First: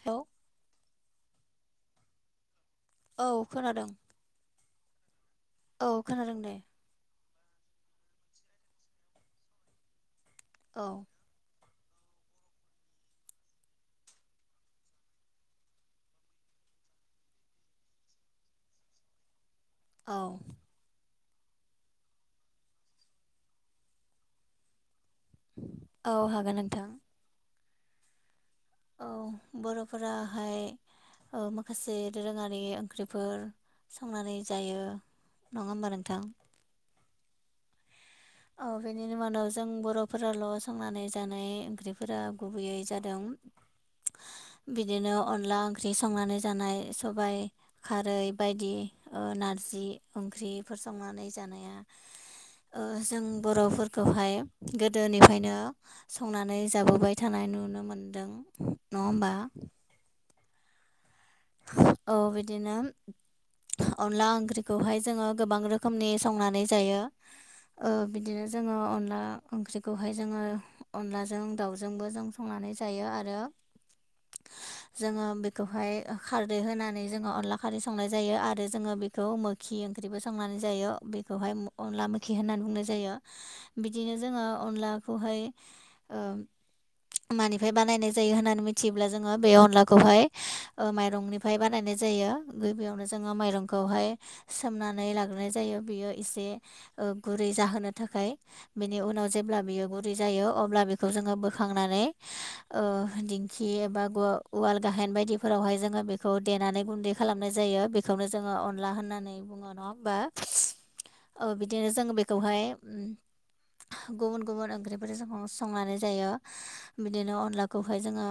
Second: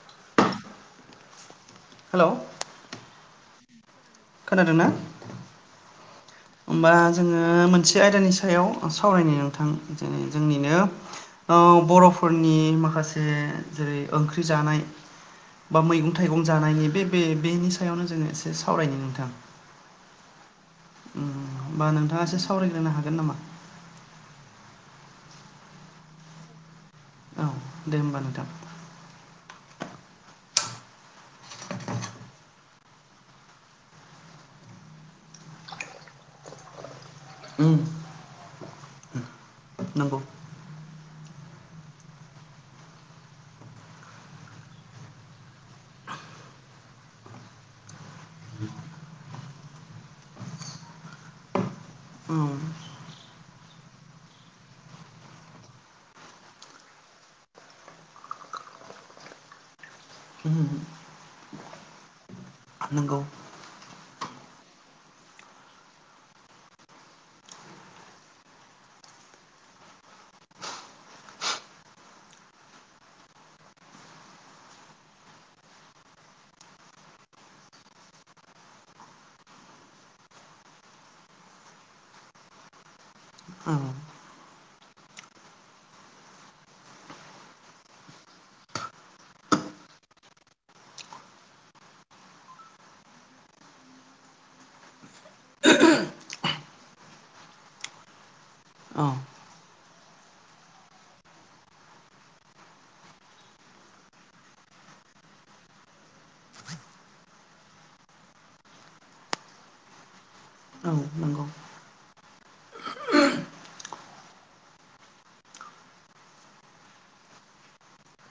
Hello hello औ खोनादों खोनादों ना? औ खोनादों दे होमबा जोङो मोनसे आयदानि सायाव सावरायनि नोंथां जेनै औ जोंनिनो बरफोरनि माखासे जेरै ओंख्रि जानाय बा मैगं थाइगं जानायनि बे बेनि सायावनो जोङो एसे सावरायनो नोंथां औ होमबा नोंथाङासो सावरायग्रोनो हागोन नामा? औ हागोन नोंथां औ दे होमबा नोंथां औ बरफोराहाय ओ माखासे दोरोङारि ओंख्रिफोर संनानै जायो नङा होमबा नोंथां? उम औ बेनिनि मादाव जों बर नंगौ फोराल संनानै जानाय ओंख्रिफोरा गुबैयै जादों बिदिनो अनला ओंख्रि संनानै जानाय सबाइ खारै बायदि नारजि ओंख्रिफोर संनानै जानाया। ओम। ओह जों बर'फोरखौहाय गोदोनिफ्रायनो संनानै जाबोबाय थानाय नुनो मोनदों। नङा होमबा? ओम। औ बिदिनो नंगौ अनला ओंख्रिखौहाय जोङो गोबां रोखोमनि संनानै जायो। ओह बिदिनो जोङो अनला ओंख्रिखौहाय जोङो अनलाजों दाउजोंबो जों संनानै जायो आरो। जोङो बेखौहाय खारदै होनानै जोङो अनला खारदै संनाय जायो आरो जोङो बेखौ मोखि ओंख्रिबो संनानै जायो बे हाय अनला मोखि होननानै बुंनाय जायो औ बिदिनो जोङो अनलाखौहाय ओ मानिफ्राय बानायनाय जायो होननानै मिथियोब्ला जोङो बे अनलाखौहाय ओ माइरंनिफ्राय बानायनाय जायो। गिबियावनो जोङो माइरंखौहाय सोमनानै लाग्रोनाय जायो बियो एसे ओ गुरै जाहोनो थाखाय। बिनि औ उनाव जेब्ला बियो गु गुरै जायो अब्ला बेखौ जोङो बोखांनानै ओ डिंखि एबा उवाल गाइहेन बायदिफोराव फोरावहाय जोङो बेखौ देनानै गुन्दै खालामनाय जायो बेखौनो जोङो अनला होननानै बुङो नङा होमबा? औ नंगौ ओ बिदिनो जों बेखौहाय गुबुन गुबुन ओंख्रिफोरजों संनानै जायो बिदिनो अनला खौहाय जोङो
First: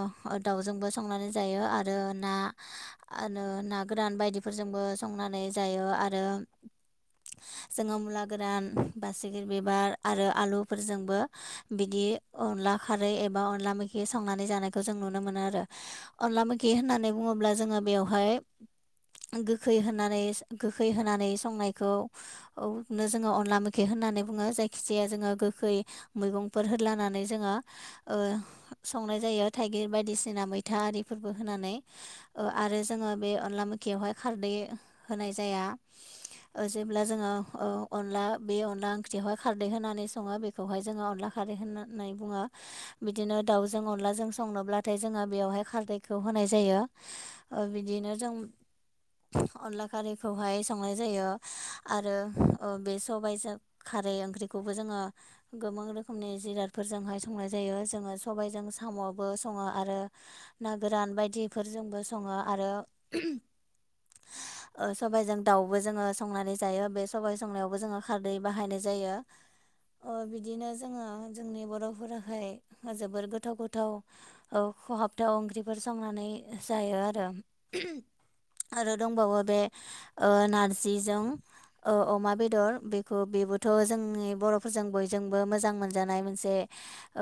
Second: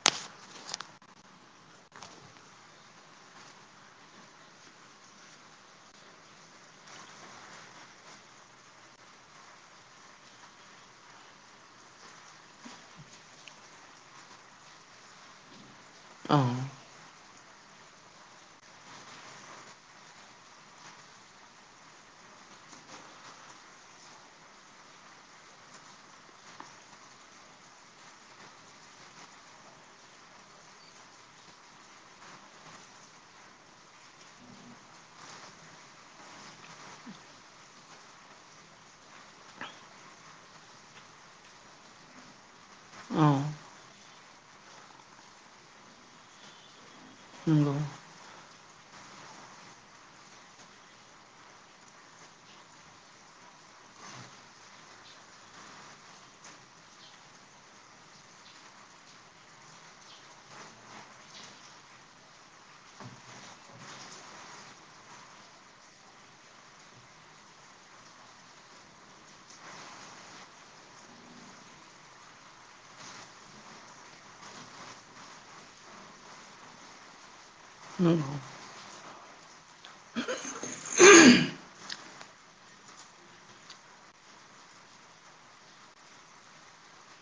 दाउजोंबो संनानै जायो आरो ना आरो ना गोरान बायदिफोरजोंबो संनानै जायो आरो जोङो मुला गोरान, बासिगिर बिबार आरो आलुफोरजोंबो बिदि अनला खारै एबा अनला मैखि संनानै जानायखौ जों नुनो मोनो आरो औ अनला मैखि होननानै बुङोब्ला जोङो बेवहाय गोखै होनानै गोखै होनानै संनायखौ औ जोङो अनला मैखि होननानै बुङो जायखि जाया जोङो गोखै मैगंफोर होद्लानानै जोङो ओ संनाय जायो थाइगिर बायदिसिना मैथा आरिफोर होनानै ओ आरो जोङो बे अनला मैखियावहाय खारदै होनाय जाया। [unintelligible] जेब्ला जोङो ओ अनला बे अनला ओंख्रियावहाय खारदै होनानै संङो बे खौहाय जोङो अनला खारै होननानै बुङो। औ बिदिनो दाउजों अनलाजों संनोब्लाथाय जोङो बेयावहाय खारदैखौ होनाय जायो। ओ नंगौ बिदिनो जों अनला खारैखौहाय संनाय जायो आरो ओ बे सबजों खारै ओंख्रिखौबो जोङो गोबां रोखोमनि जिरादफोरजोंहाय संनाय जायो जोङो सबायजों साम'आवबो सङो आरो ना गोरान बायदिफोरजोंबो सङो आरो ओ सबबायजों दाउबो जोङो संनानै जायो बे सबाय संनायावबो जोङो खारदै बाहायनाय जायो। अ बिदिनो जोङो जोंनि बर'फोराहाय जोबोर गोथाव गोथाव औ खहाबथाव ओंख्रिफोर संनानै जायो आरो। नंगौ आरो दंबावो बे ओ नारजिजों ओ अमा बेदर। बे खौ बेबोथ' जोंनि बर'फोरजों बयजोंबो मोजां मोनजानाय मोनसे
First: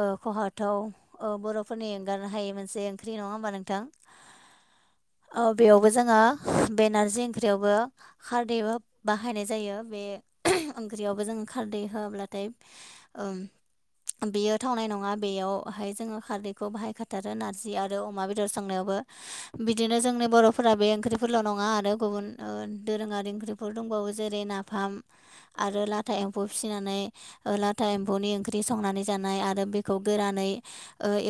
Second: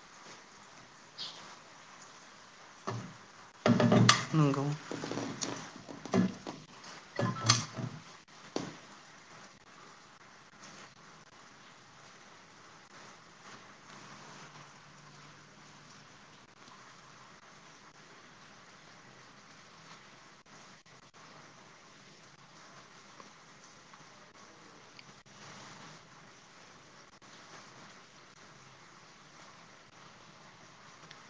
ओ खहाबथाव ओ बर'फोरनि एंगारनो हायै मोनसे ओंख्रि नङा होमबा नोंथां? नंगौ औ बेयावबो जोङो बे नारजि ओंख्रियावबो खारदैबो बाहायनाय जायो बे ओंख्रियावबो जों खारदै होआब्लाथाय ओं बेयो थावनाय नङा बेयावहाय जोङो खारदैखौ बाहायखाथार रो नारजि आरो अमा बेदर संनायावबो बिदिनो जोंनि बर'फोरा बे ओंख्रिफोरल' नङा आरो गुबुन दोरोङारि ओंख्रिफोर दंबावो जेरै ना फाम आरो लाथा एम्फौ फिसिनानै लाथा एम्फौनि ओंख्रि संनानै जानाय आरो बेखौ गोरानै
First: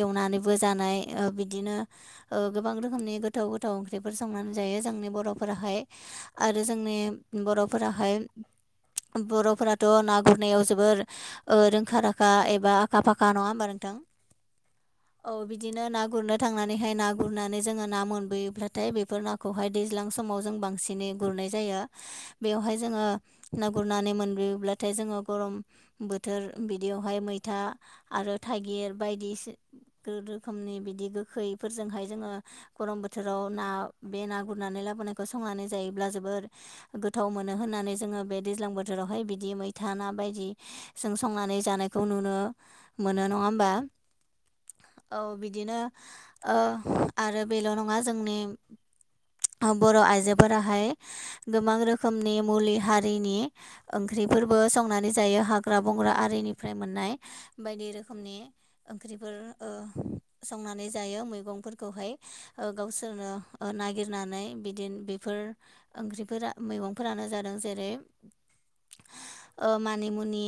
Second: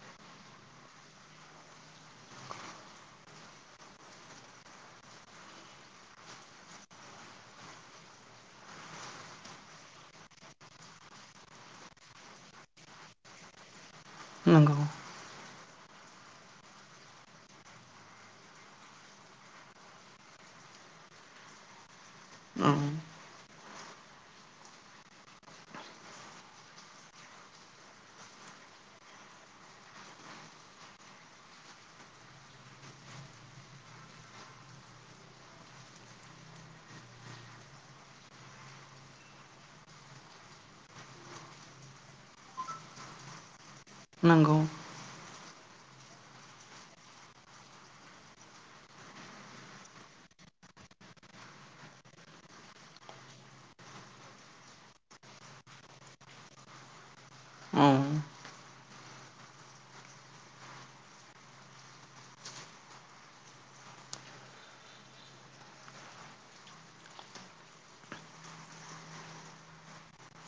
एवनानैबो जा नाय ओ बिदिनो ओ गोबां रोखोमनि गोथाव गोथाव ओंख्रिफोर संनानै जायो जोंनि बर फोराहाय आरो जोंनि बर फोराहाय बर'फोराथ' ना गुरनायाव जोबोर ओ रोंखा राखा एबा आखा फाखा नङा होमबा नोंथां? नंगौ। औ बिदिनो ना गुरनो थांनानैहाय ना गुरनानै जोङो ना मोनबोयोब्लाथाय बेफोर नाखौहाय दैज्लां समाव जों बांसिनै गुरनाय जायो औ बेवहाय जोङो ना गुरनानै मोनबोयोब्लाथाय जोङो गरम बोथोर बिदियावहाय मैथा आरो थाइगिर बायदि रोखोमनि बिदि गोखैफोरजोंहाय जोङो गरम बोथोराव ना बे ना गुरनानै लाबोनायखौ संनानै जायोब्ला जोबोर गोथाव मोनो होननानै जोङो बे दैज्लां बोथोरावहाय बिदि मैथा ना बायदि जों संनानै जानायखौ नुनो मोनो नङा होमबा? नंगौ। औ बिदिनो आरो बेल' नङा जोंनि बर' आइजोफोराहाय गोबां रोखोमनि मुलि हारिनि ओंख्रिफोरबो संनानै जायो हाग्रा बंग्रा आरिनिफ्राय मोननाय बायदि औ रोखोमनि ओंख्रिफोर ओ‌ संनानै जायो मैगंफोरखौहाय ओ गावसोरनो नागिरनानै बिदिनो बेफोर ओंख्रिफोरा मैगंफोरानो जादों जेरै ओ मानिमुनि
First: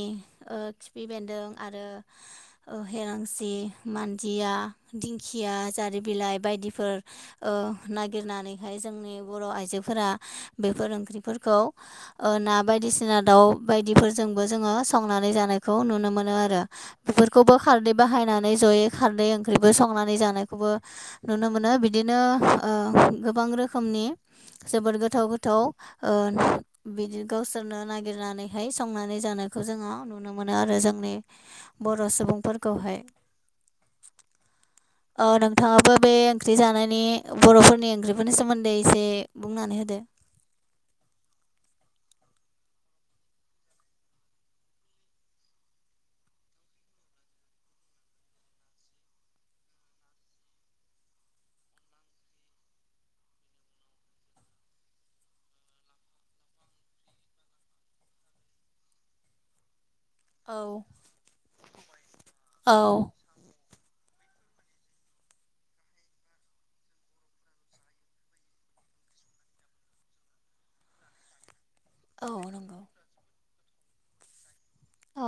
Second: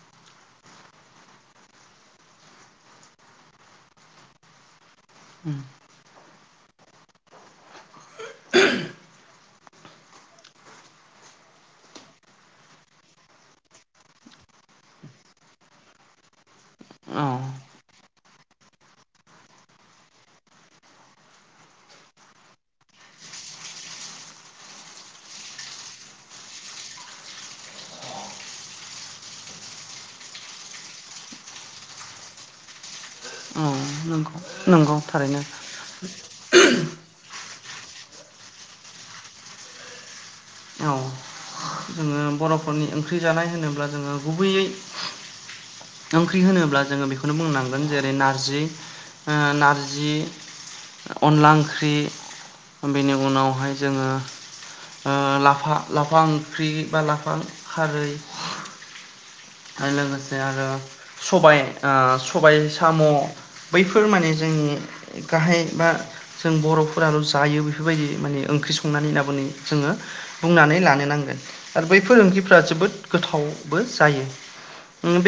ओ खिफि बेन्दों आरो हेलांसि मान दिया दिंखिया औ जारि बिलाइ बायदिफोर नागिरनानैहाय जोंनि बर' आइजोफोरा बेफोर ओंख्रिफोरखौ ओ ना बायदिसिना दाउ बायदिफोरजोंबो जोङो संनानै जानायखौ नुनो मोनो आरो। बेफोरखौबो खारदै बाहायनानै जयै खारदै ओंख्रिबो संनानै जानायखौबो नुनो मोनो बिदिनो ओ गोबां रोखोमनि जोबोद गोथाव गोथाव ओ बिदि गावसोरनो नागिरनानैहाय संनानै जानायखौ जोङो नुनो मोनो आरो जोंनि बर' सुबुंफोरखौहाय। अ नंगौ नंगौ। थारैनो नोंथाङाबो बे ओंख्रि जानायनि बर'फोरनि ओंख्रिफोरनि सोमोन्दै एसे बुंनानै होदो। औ जोङो बर'फोरनि ओंख्रि जानाय होनोब्ला जोङो गुबैयै ओंख्रि होनोब्ला जोङो बेखौनो बुंनांगोन जेरै नारजि ओ नारजि अनला ओंख्रि बेनि उनावहाय जोङो ओ लाफा लाफा ओंख्रि बा लाफा खारै आरो लोगोसे औ आरो सबाय सबाय साम'। औ बैफोर माने जोंनि गाहाय बा जों बर'फोराल' जायो बेफोरबायदि माने ओंख्रि संनानै लाबोनि जोङो बुंनानै लानो नांगोन आरो बै औ फोरोंगिरिफ्रा नंगौ जोबोद गोथावबो जायो।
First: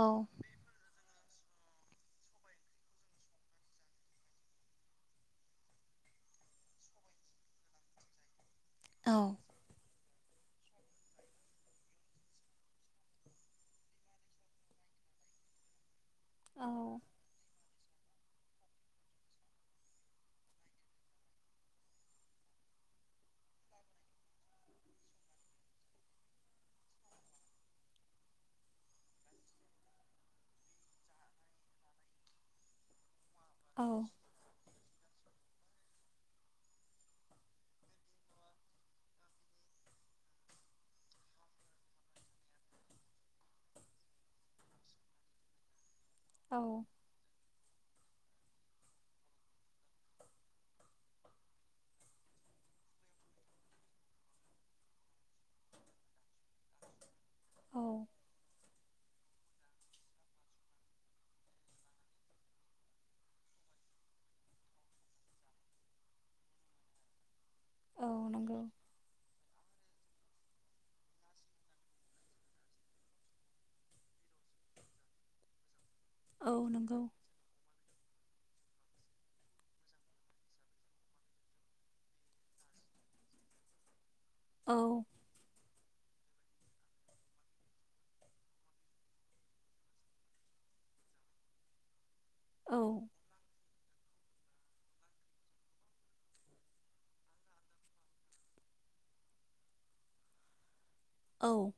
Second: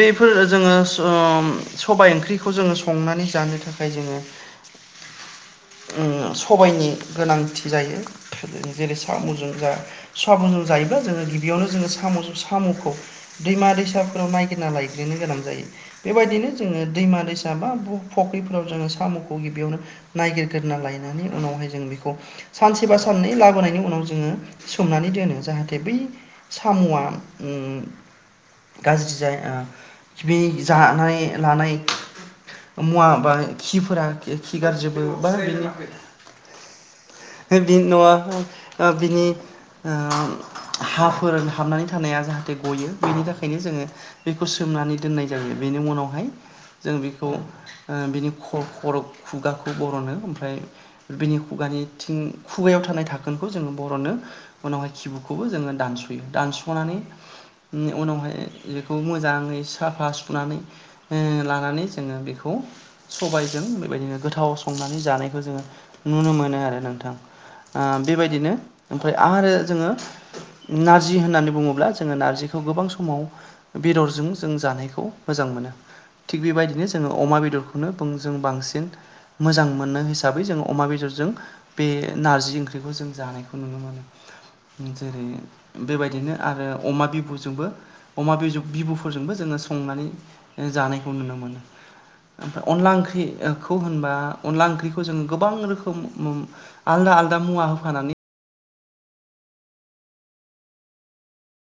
औ जोङो ओम सबाय ओंख्रिखौ जोङो संनानै जानो थाखाय जोङो सबायनि गोनांथि जायो। जेरै औ साम'जों जा साबुजों जायोब्ला जोङो गिबियावनो जोङो साम' साम'खौ दैमा दैसाफोर फोराव नायगिरना लायग्रोनो गोनां जायो बेबायदिनो औ जोङो दैमा दैसा बा फख्रिफोराव जोङो साम'खौ गिबियावनो नायागिरग्रोना लायनानै उनावहाय जों बेखौ सानसेबा साननै लाबोनायनि उनाव जोङो सोमनानै दोनो जाहाथे बै साम'आ उम गाज्रि जायो ओ बे जानाय लानाय मुवा बा औ खिफोरा खि गारजोबो बा बिनि बि न'आ बिनि ओ हाफोर हाबनानै थानाया जाहाथे गयो बेनि थाखाय ओंखायनो जोङो बेखौ सोमनानै दोननाय जायो बेनि उनावहाय। औ जों बेखौ बिनि ख' खर' खुगाखौ बर'नो ओमफाय बिनि खुगानिथिं खुगायाव थानाय थाखोनखौ जोङो बर'नो उनावहाय किबुखौबो जोङो दानस'यो दानस'नानै औ उनावहाय बेखौ मोजाङै साफा सुनानै लानानै जोङो बेखौ सबायजों बेबायदिनो गोथाव संनानै जानायखौ जोङो नुनो मोनो आरो नोंथां। औ बेबायदिनो नंगौ ओमफ्राय आरो जोङो नारजि होननानै बुङोब्ला जोङो नारजिखौ गोबां समाव बेदरजों जों जानायखौ मोजां मोनो थिग औ बेबायदिनो नंगौ जोङो अमा बेदर खौनो जों बांसिन मोजां मोनो हिसाबै जों अमा बेदरजों बे नारजि ओंख्रिखौ जों जानायखौ नुनो मोनो। औ जेरै बेबायदिनो आरो अमा बिबुजोंबो अमा बिबुफोरजोंबो जोङो संनानै जानायखौ नुनो मोनो। ओमफ्राय औ अनला ओंख्रि खौ होनबा अनला ओंख्रिखौ जों गोबां रोखोम उम आलदा आलदा मुवा होफानानै औ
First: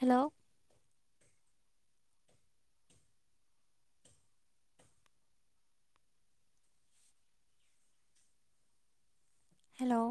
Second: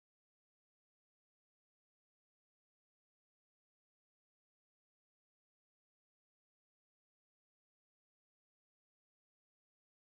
हेलौ हेलौ